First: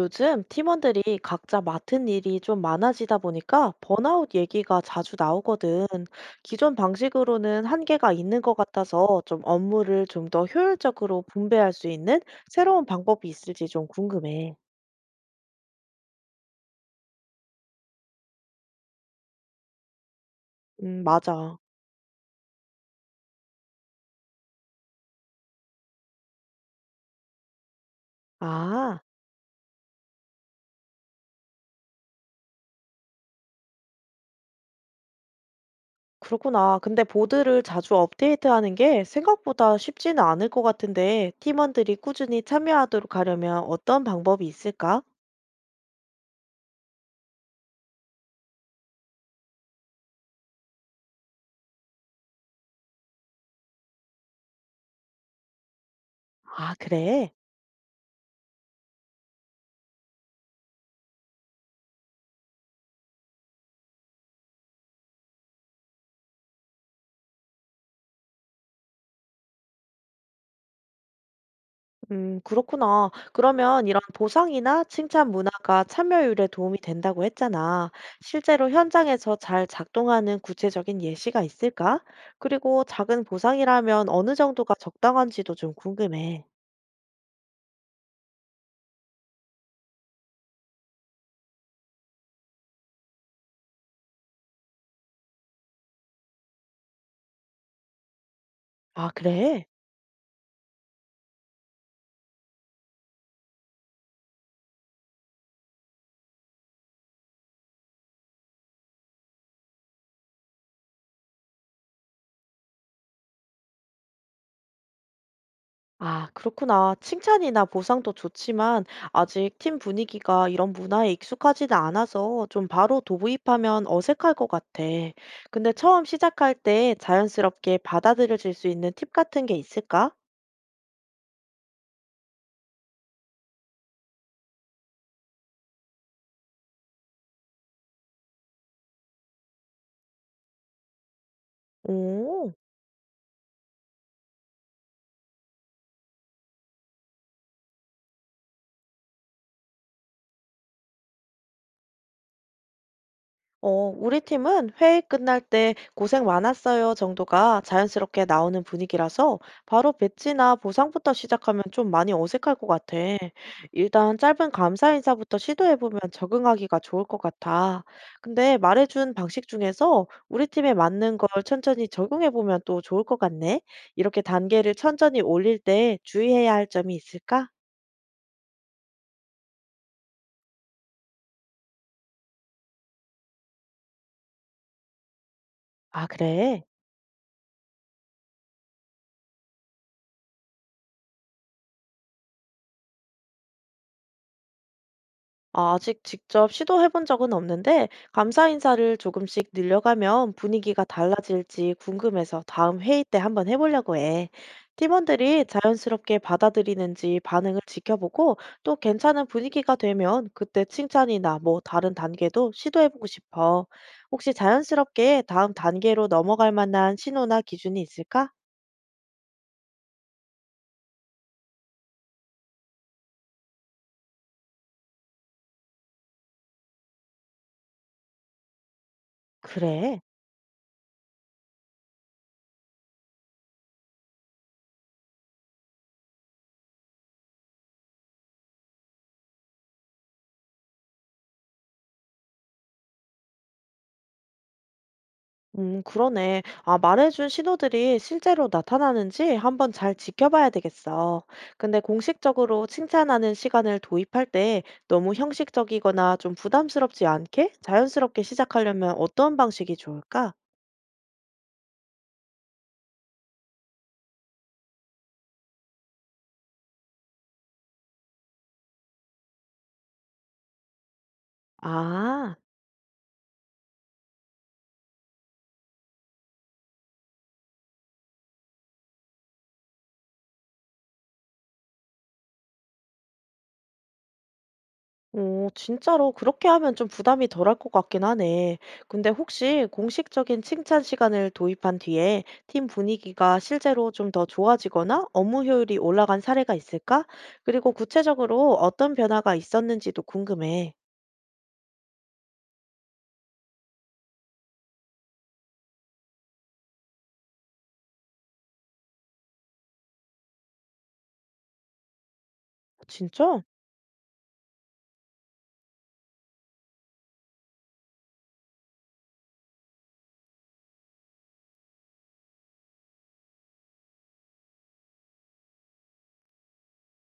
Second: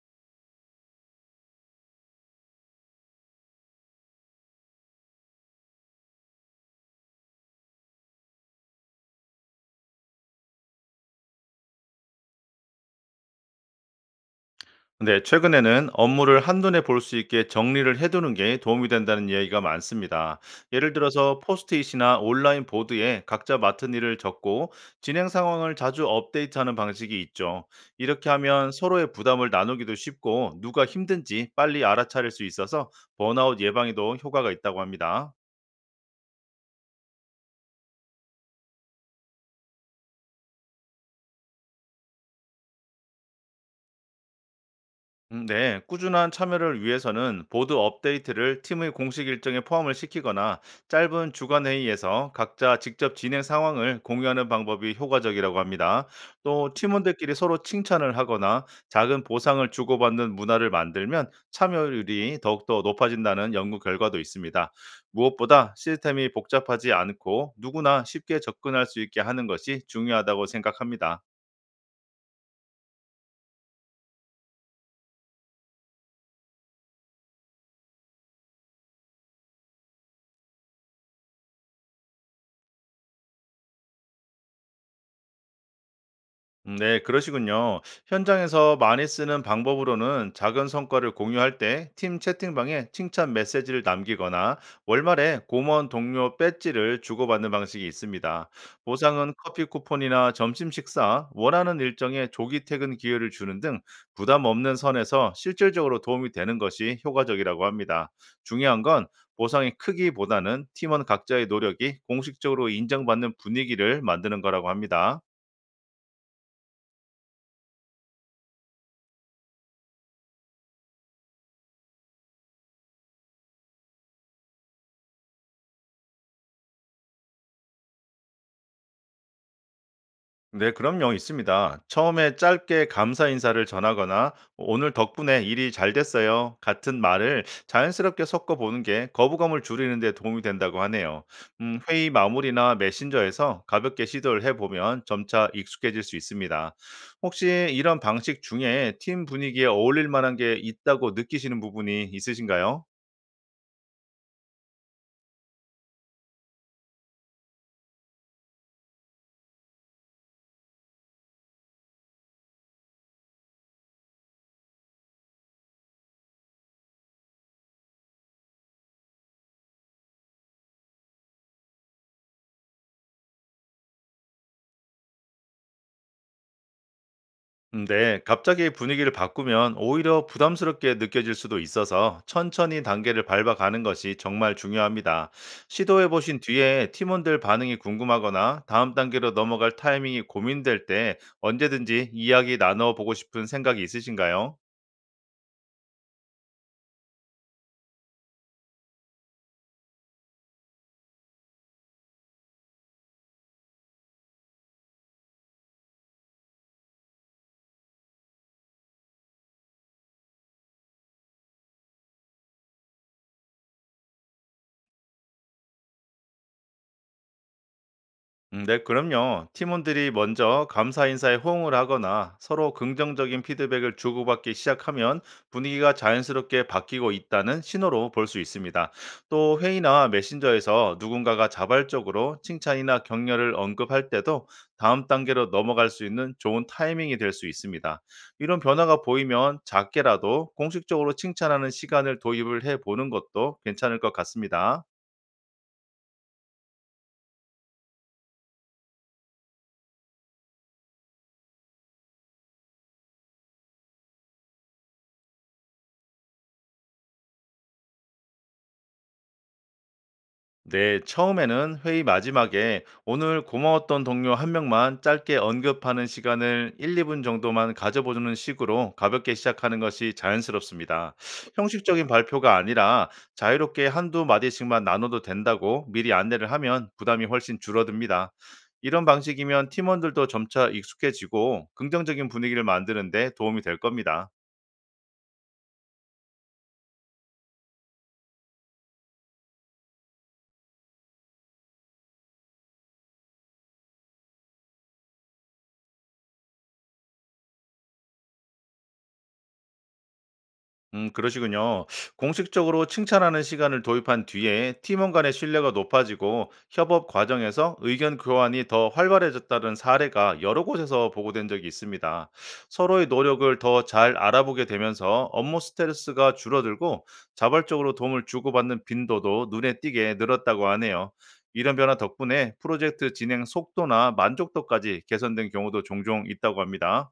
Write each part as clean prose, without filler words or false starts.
요즘 팀원들이 각자 맡은 일이 좀 많아지다 보니까 번아웃 얘기가 자주 나오거든. 기존 방식으로는 한계가 있는 것 같아서 좀 업무를 좀 더 효율적으로 분배할 수 있는 새로운 방법이 있을지 좀 궁금해. 네, 최근에는 업무를 한눈에 볼 수 있게 정리를 해두는 게 도움이 된다는 이야기가 많습니다. 예를 들어서 맞아. 포스트잇이나 온라인 보드에 각자 맡은 일을 적고 진행 상황을 자주 업데이트하는 방식이 있죠. 이렇게 하면 아, 서로의 부담을 나누기도 쉽고 누가 힘든지 빨리 알아차릴 수 있어서 번아웃 예방에도 효과가 있다고 합니다. 그렇구나. 근데 보드를 자주 업데이트하는 게 생각보다 쉽지는 않을 것 같은데 팀원들이 꾸준히 참여하도록 하려면 어떤 방법이 있을까? 네, 꾸준한 참여를 위해서는 보드 업데이트를 팀의 공식 일정에 포함을 시키거나 짧은 주간 회의에서 각자 직접 진행 상황을 공유하는 방법이 효과적이라고 합니다. 또 아, 그래. 팀원들끼리 서로 칭찬을 하거나 작은 보상을 주고받는 문화를 만들면 참여율이 더욱더 높아진다는 연구 결과도 있습니다. 무엇보다 시스템이 복잡하지 않고 누구나 쉽게 접근할 수 있게 하는 것이 중요하다고 생각합니다. 그렇구나. 그러면 이런 보상이나 칭찬 문화가 참여율에 도움이 된다고 했잖아. 실제로 현장에서 잘 작동하는 구체적인 예시가 있을까? 그리고 작은 보상이라면 어느 정도가 적당한지도 좀 궁금해. 네, 그러시군요. 현장에서 많이 쓰는 방법으로는 작은 성과를 공유할 때 팀 채팅방에 칭찬 메시지를 남기거나 월말에 공무원 동료 배지를 주고받는 방식이 있습니다. 아, 보상은 커피 그래? 쿠폰이나 점심 식사, 원하는 일정에 조기 퇴근 기회를 주는 등 부담 없는 선에서 실질적으로 도움이 되는 것이 효과적이라고 합니다. 중요한 건 보상의 크기보다는 팀원 각자의 노력이 공식적으로 인정받는 분위기를 만드는 거라고 합니다. 아, 그렇구나. 칭찬이나 보상도 좋지만 아직 팀 분위기가 이런 문화에 익숙하지는 않아서 좀 바로 도입하면 어색할 것 같아. 근데 처음 시작할 때 자연스럽게 받아들여질 수 있는 팁 같은 게 있을까? 네, 그럼요. 있습니다. 처음에 짧게 감사 인사를 전하거나 오늘 덕분에 일이 잘 됐어요. 같은 말을 자연스럽게 섞어 보는 게 거부감을 줄이는 데 도움이 된다고 하네요. 회의 오, 마무리나 메신저에서 가볍게 시도를 해 보면 점차 익숙해질 수 있습니다. 혹시 이런 방식 중에 팀 분위기에 어울릴 만한 게 있다고 느끼시는 부분이 있으신가요? 어, 우리 팀은 회의 끝날 때 고생 많았어요 정도가 자연스럽게 나오는 분위기라서 바로 배치나 보상부터 시작하면 좀 많이 어색할 것 같아. 일단 짧은 감사 인사부터 시도해보면 적응하기가 좋을 것 같아. 근데 말해준 방식 중에서 우리 팀에 맞는 걸 천천히 적용해보면 또 좋을 것 같네. 이렇게 단계를 천천히 올릴 때 주의해야 할 점이 있을까? 네, 갑자기 분위기를 바꾸면 오히려 부담스럽게 느껴질 수도 있어서 천천히 단계를 밟아가는 것이 정말 중요합니다. 아, 시도해 보신 그래. 뒤에 팀원들 반응이 궁금하거나 다음 단계로 넘어갈 타이밍이 고민될 때 언제든지 이야기 나눠 보고 싶은 생각이 있으신가요? 아직 직접 시도해 본 적은 없는데, 감사 인사를 조금씩 늘려가면 분위기가 달라질지 궁금해서 다음 회의 때 한번 해보려고 해. 팀원들이 자연스럽게 받아들이는지 반응을 지켜보고 또 괜찮은 분위기가 되면 그때 칭찬이나 뭐 다른 단계도 시도해보고 싶어. 혹시 자연스럽게 다음 단계로 넘어갈 만한 신호나 기준이 있을까? 네, 그럼요. 팀원들이 먼저 감사 인사에 호응을 하거나 서로 긍정적인 피드백을 주고받기 시작하면 분위기가 자연스럽게 바뀌고 있다는 신호로 볼 수 있습니다. 또 그래. 회의나 메신저에서 누군가가 자발적으로 칭찬이나 격려를 언급할 때도 다음 단계로 넘어갈 수 있는 좋은 타이밍이 될 수 있습니다. 이런 변화가 보이면 작게라도 공식적으로 칭찬하는 시간을 도입을 해 보는 것도 괜찮을 것 같습니다. 그러네. 아, 말해준 신호들이 실제로 나타나는지 한번 잘 지켜봐야 되겠어. 근데 공식적으로 칭찬하는 시간을 도입할 때 너무 형식적이거나 좀 부담스럽지 않게 자연스럽게 시작하려면 어떤 방식이 좋을까? 네, 처음에는 회의 마지막에 오늘 고마웠던 동료 한 명만 짧게 언급하는 시간을 1, 2분 정도만 가져보는 식으로 가볍게 시작하는 것이 자연스럽습니다. 형식적인 아. 발표가 아니라 자유롭게 한두 마디씩만 나눠도 된다고 미리 안내를 하면 부담이 훨씬 줄어듭니다. 이런 방식이면 팀원들도 점차 익숙해지고 긍정적인 분위기를 만드는데 도움이 될 겁니다. 오, 진짜로 그렇게 하면 좀 부담이 덜할 것 같긴 하네. 근데 혹시 공식적인 칭찬 시간을 도입한 뒤에 팀 분위기가 실제로 좀 더 좋아지거나 업무 효율이 올라간 사례가 있을까? 그리고 구체적으로 어떤 변화가 있었는지도 궁금해. 그러시군요. 공식적으로 칭찬하는 시간을 도입한 뒤에 팀원 간의 신뢰가 높아지고 협업 과정에서 의견 교환이 더 활발해졌다는 사례가 여러 곳에서 보고된 적이 있습니다. 서로의 진짜? 노력을 더 잘 알아보게 되면서 업무 스트레스가 줄어들고 자발적으로 도움을 주고받는 빈도도 눈에 띄게 늘었다고 하네요. 이런 변화 덕분에 프로젝트 진행 속도나 만족도까지 개선된 경우도 종종 있다고 합니다.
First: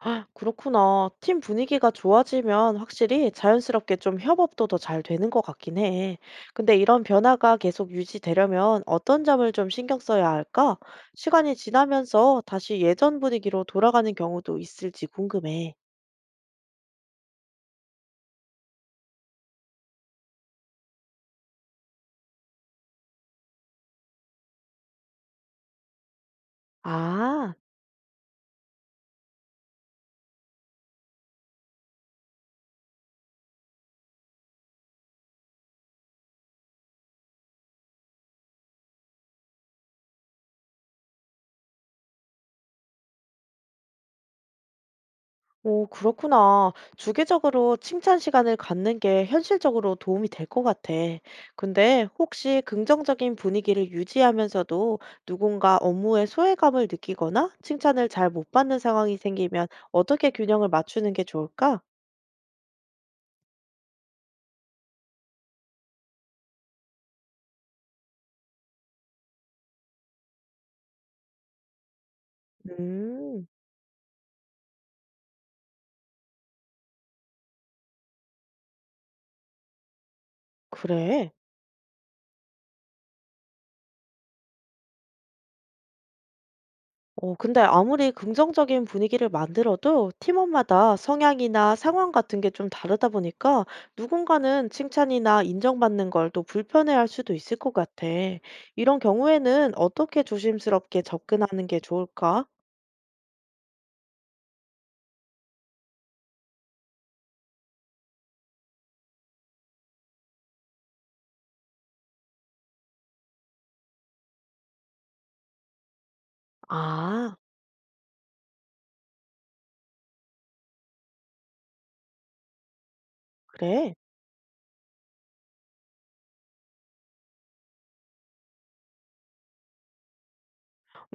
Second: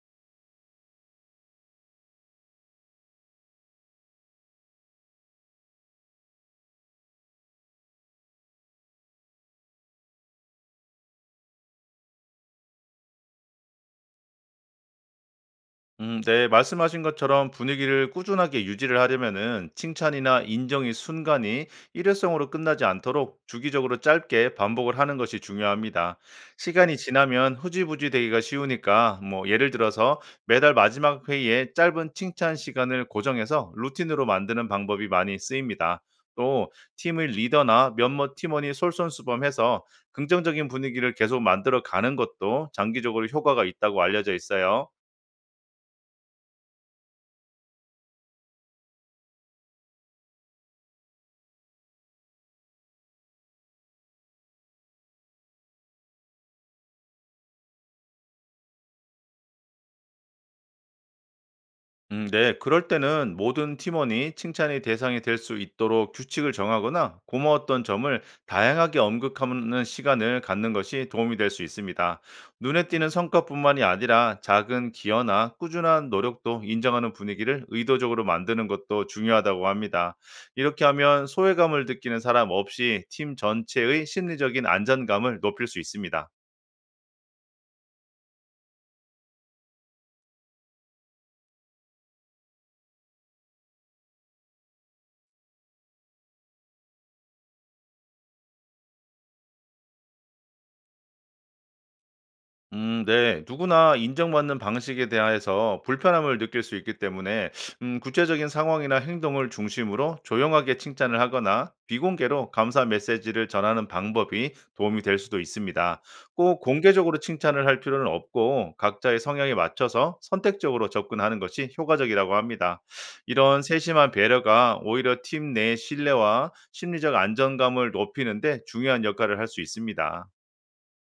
아, 그렇구나. 팀 분위기가 좋아지면 확실히 자연스럽게 좀 협업도 더 잘 되는 것 같긴 해. 근데 이런 변화가 계속 유지되려면 어떤 점을 좀 신경 써야 할까? 시간이 지나면서 다시 예전 분위기로 돌아가는 경우도 있을지 궁금해. 네, 말씀하신 것처럼 분위기를 꾸준하게 유지를 하려면은 칭찬이나 인정이 순간이 일회성으로 끝나지 않도록 주기적으로 짧게 반복을 하는 것이 중요합니다. 시간이 아. 지나면 후지부지 되기가 쉬우니까 뭐 예를 들어서 매달 마지막 회의에 짧은 칭찬 시간을 고정해서 루틴으로 만드는 방법이 많이 쓰입니다. 또 팀의 리더나 몇몇 팀원이 솔선수범해서 긍정적인 분위기를 계속 만들어 가는 것도 장기적으로 효과가 있다고 알려져 있어요. 오, 그렇구나. 주기적으로 칭찬 시간을 갖는 게 현실적으로 도움이 될 것 같아. 근데 혹시 긍정적인 분위기를 유지하면서도 누군가 업무에 소외감을 느끼거나 칭찬을 잘 못 받는 상황이 생기면 어떻게 균형을 맞추는 게 좋을까? 네. 그럴 때는 모든 팀원이 칭찬의 대상이 될 수 있도록 규칙을 정하거나 고마웠던 점을 다양하게 언급하는 시간을 갖는 것이 도움이 될 수 있습니다. 눈에 띄는 음, 성과뿐만이 아니라 작은 기여나 꾸준한 노력도 인정하는 분위기를 의도적으로 만드는 것도 중요하다고 합니다. 이렇게 하면 그래. 소외감을 느끼는 사람 없이 팀 전체의 심리적인 안전감을 높일 수 있습니다. 어, 근데 아무리 긍정적인 분위기를 만들어도 팀원마다 성향이나 상황 같은 게 좀 다르다 보니까 누군가는 칭찬이나 인정받는 걸 또 불편해할 수도 있을 것 같아. 이런 경우에는 어떻게 조심스럽게 접근하는 게 좋을까? 네. 누구나 인정받는 방식에 대하여서 불편함을 느낄 수 있기 때문에 구체적인 상황이나 행동을 중심으로 조용하게 칭찬을 하거나 비공개로 감사 메시지를 전하는 방법이 도움이 될 수도 있습니다. 꼭 공개적으로 아, 칭찬을 할 필요는 없고 각자의 성향에 맞춰서 선택적으로 접근하는 것이 효과적이라고 합니다. 이런 그래. 세심한 배려가 오히려 팀 내 신뢰와 심리적 안정감을 높이는 데 중요한 역할을 할 수 있습니다.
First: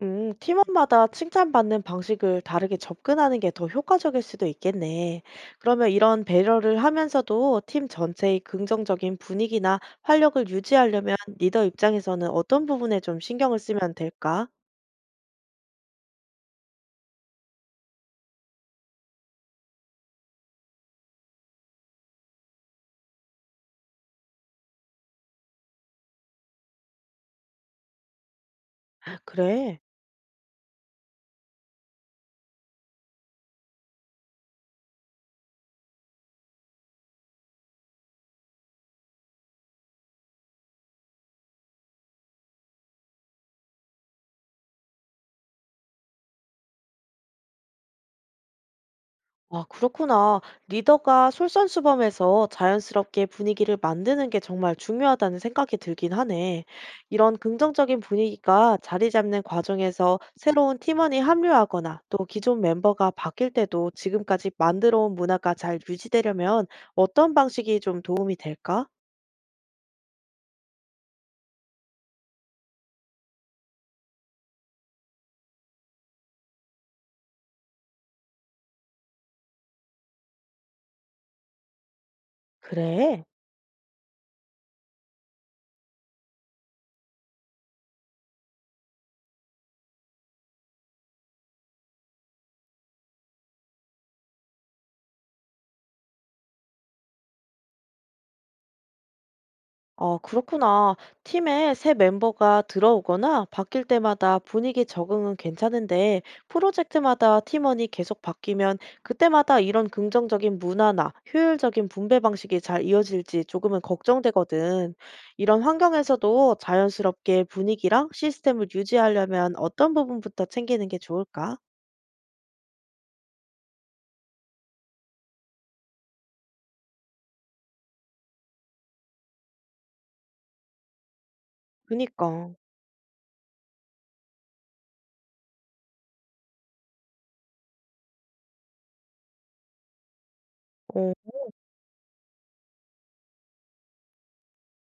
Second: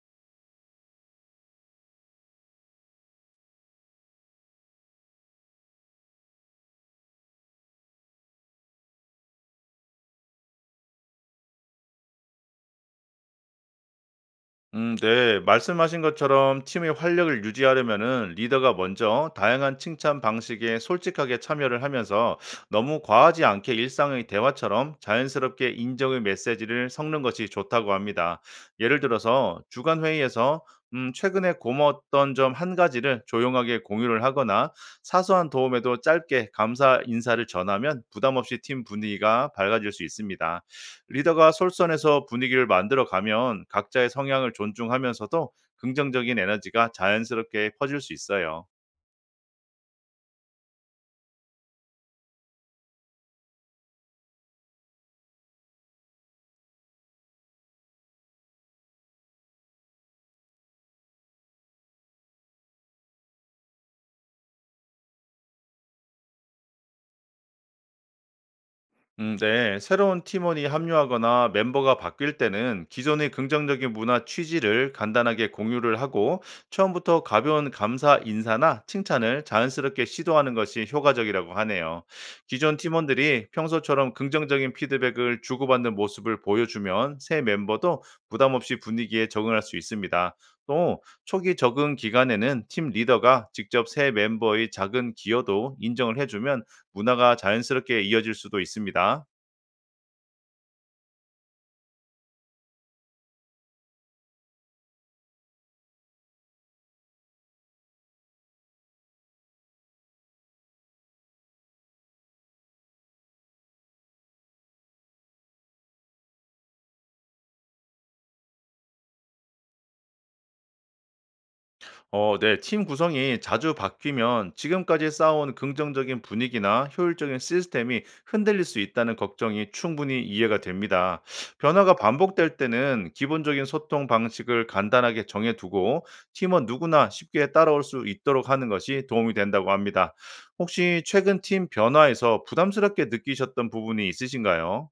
팀원마다 칭찬받는 방식을 다르게 접근하는 게 더 효과적일 수도 있겠네. 그러면 이런 배려를 하면서도 팀 전체의 긍정적인 분위기나 활력을 유지하려면 리더 입장에서는 어떤 부분에 좀 신경을 쓰면 될까? 네. 말씀하신 것처럼 팀의 활력을 유지하려면은 리더가 먼저 다양한 칭찬 방식에 솔직하게 참여를 하면서 너무 과하지 않게 일상의 대화처럼 자연스럽게 인정의 메시지를 섞는 것이 좋다고 합니다. 예를 들어서 그래. 주간 회의에서 최근에 고마웠던 점 한 가지를 조용하게 공유를 하거나 사소한 도움에도 짧게 감사 인사를 전하면 부담 없이 팀 분위기가 밝아질 수 있습니다. 리더가 솔선해서 분위기를 만들어 가면 각자의 성향을 존중하면서도 긍정적인 에너지가 자연스럽게 퍼질 수 있어요. 아, 그렇구나. 리더가 솔선수범해서 자연스럽게 분위기를 만드는 게 정말 중요하다는 생각이 들긴 하네. 이런 긍정적인 분위기가 자리 잡는 과정에서 새로운 팀원이 합류하거나 또 기존 멤버가 바뀔 때도 지금까지 만들어 온 문화가 잘 유지되려면 어떤 방식이 좀 도움이 될까? 네. 새로운 팀원이 합류하거나 멤버가 바뀔 때는 기존의 긍정적인 문화 취지를 간단하게 공유를 하고 처음부터 가벼운 감사 인사나 칭찬을 자연스럽게 시도하는 것이 효과적이라고 하네요. 기존 그래. 팀원들이 평소처럼 긍정적인 피드백을 주고받는 모습을 보여주면 새 멤버도 부담 없이 분위기에 적응할 수 있습니다. 또 초기 적응 기간에는 팀 리더가 직접 새 멤버의 작은 기여도 인정을 해주면 문화가 자연스럽게 이어질 수도 있습니다. 아, 그렇구나. 팀에 새 멤버가 들어오거나 바뀔 때마다 분위기 적응은 괜찮은데, 프로젝트마다 팀원이 계속 바뀌면 그때마다 이런 긍정적인 문화나 효율적인 분배 방식이 잘 이어질지 조금은 걱정되거든. 이런 환경에서도 자연스럽게 분위기랑 시스템을 유지하려면 어떤 부분부터 챙기는 게 좋을까? 네. 팀 구성이 자주 바뀌면 지금까지 쌓아온 긍정적인 분위기나 효율적인 시스템이 흔들릴 수 있다는 걱정이 충분히 이해가 됩니다. 변화가 그니까. 반복될 때는 기본적인 소통 방식을 간단하게 정해두고 팀원 누구나 쉽게 따라올 수 있도록 하는 것이 도움이 된다고 합니다. 혹시 어. 최근 팀 변화에서 부담스럽게 느끼셨던 부분이 있으신가요?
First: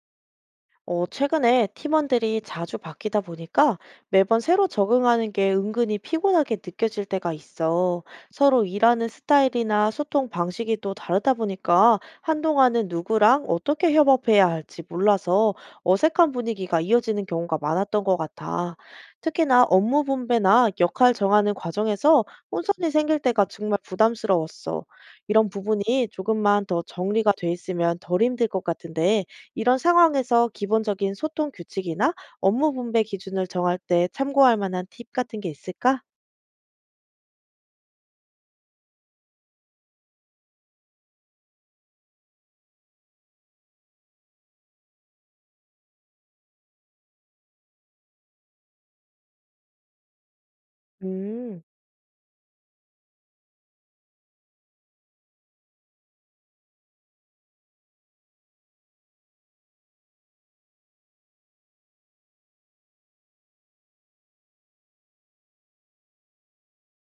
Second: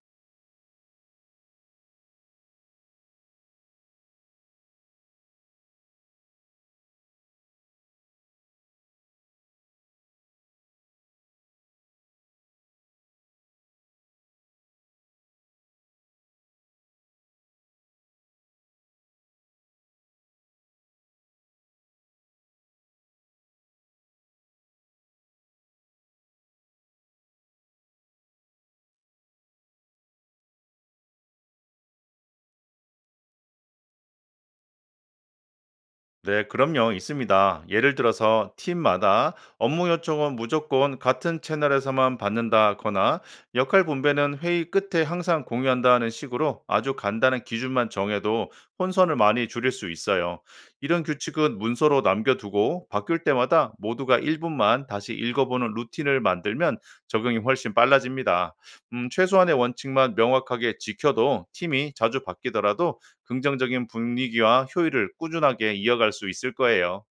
어, 최근에 팀원들이 자주 바뀌다 보니까 매번 새로 적응하는 게 은근히 피곤하게 느껴질 때가 있어. 서로 일하는 스타일이나 소통 방식이 또 다르다 보니까 한동안은 누구랑 어떻게 협업해야 할지 몰라서 어색한 분위기가 이어지는 경우가 많았던 것 같아. 특히나 업무 분배나 역할 정하는 과정에서 혼선이 생길 때가 정말 부담스러웠어. 이런 부분이 조금만 더 정리가 돼 있으면 덜 힘들 것 같은데 이런 상황에서 기본적인 소통 규칙이나 업무 분배 기준을 정할 때 참고할 만한 팁 같은 게 있을까? 네, 그럼요. 있습니다. 예를 들어서 팀마다 업무 요청은 무조건 같은 채널에서만 받는다거나 역할 분배는 회의 끝에 항상 공유한다는 식으로 아주 간단한 기준만 정해도 혼선을 많이 줄일 수 있어요. 이런 규칙은 음. 문서로 남겨두고 바뀔 때마다 모두가 1분만 다시 읽어보는 루틴을 만들면 적용이 훨씬 빨라집니다. 최소한의 원칙만 명확하게 지켜도 팀이 자주 바뀌더라도 긍정적인 분위기와 효율을 꾸준하게 이어갈 수 있을 거예요.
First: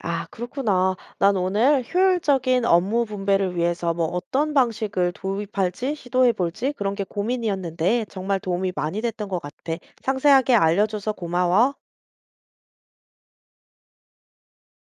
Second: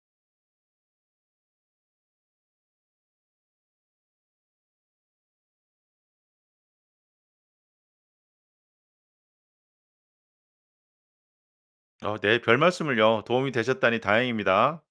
아, 그렇구나. 난 오늘 효율적인 업무 분배를 위해서 뭐 어떤 방식을 도입할지 시도해 볼지 그런 게 고민이었는데 정말 도움이 많이 됐던 것 같아. 상세하게 알려줘서 고마워. 네, 별 말씀을요. 도움이 되셨다니 다행입니다.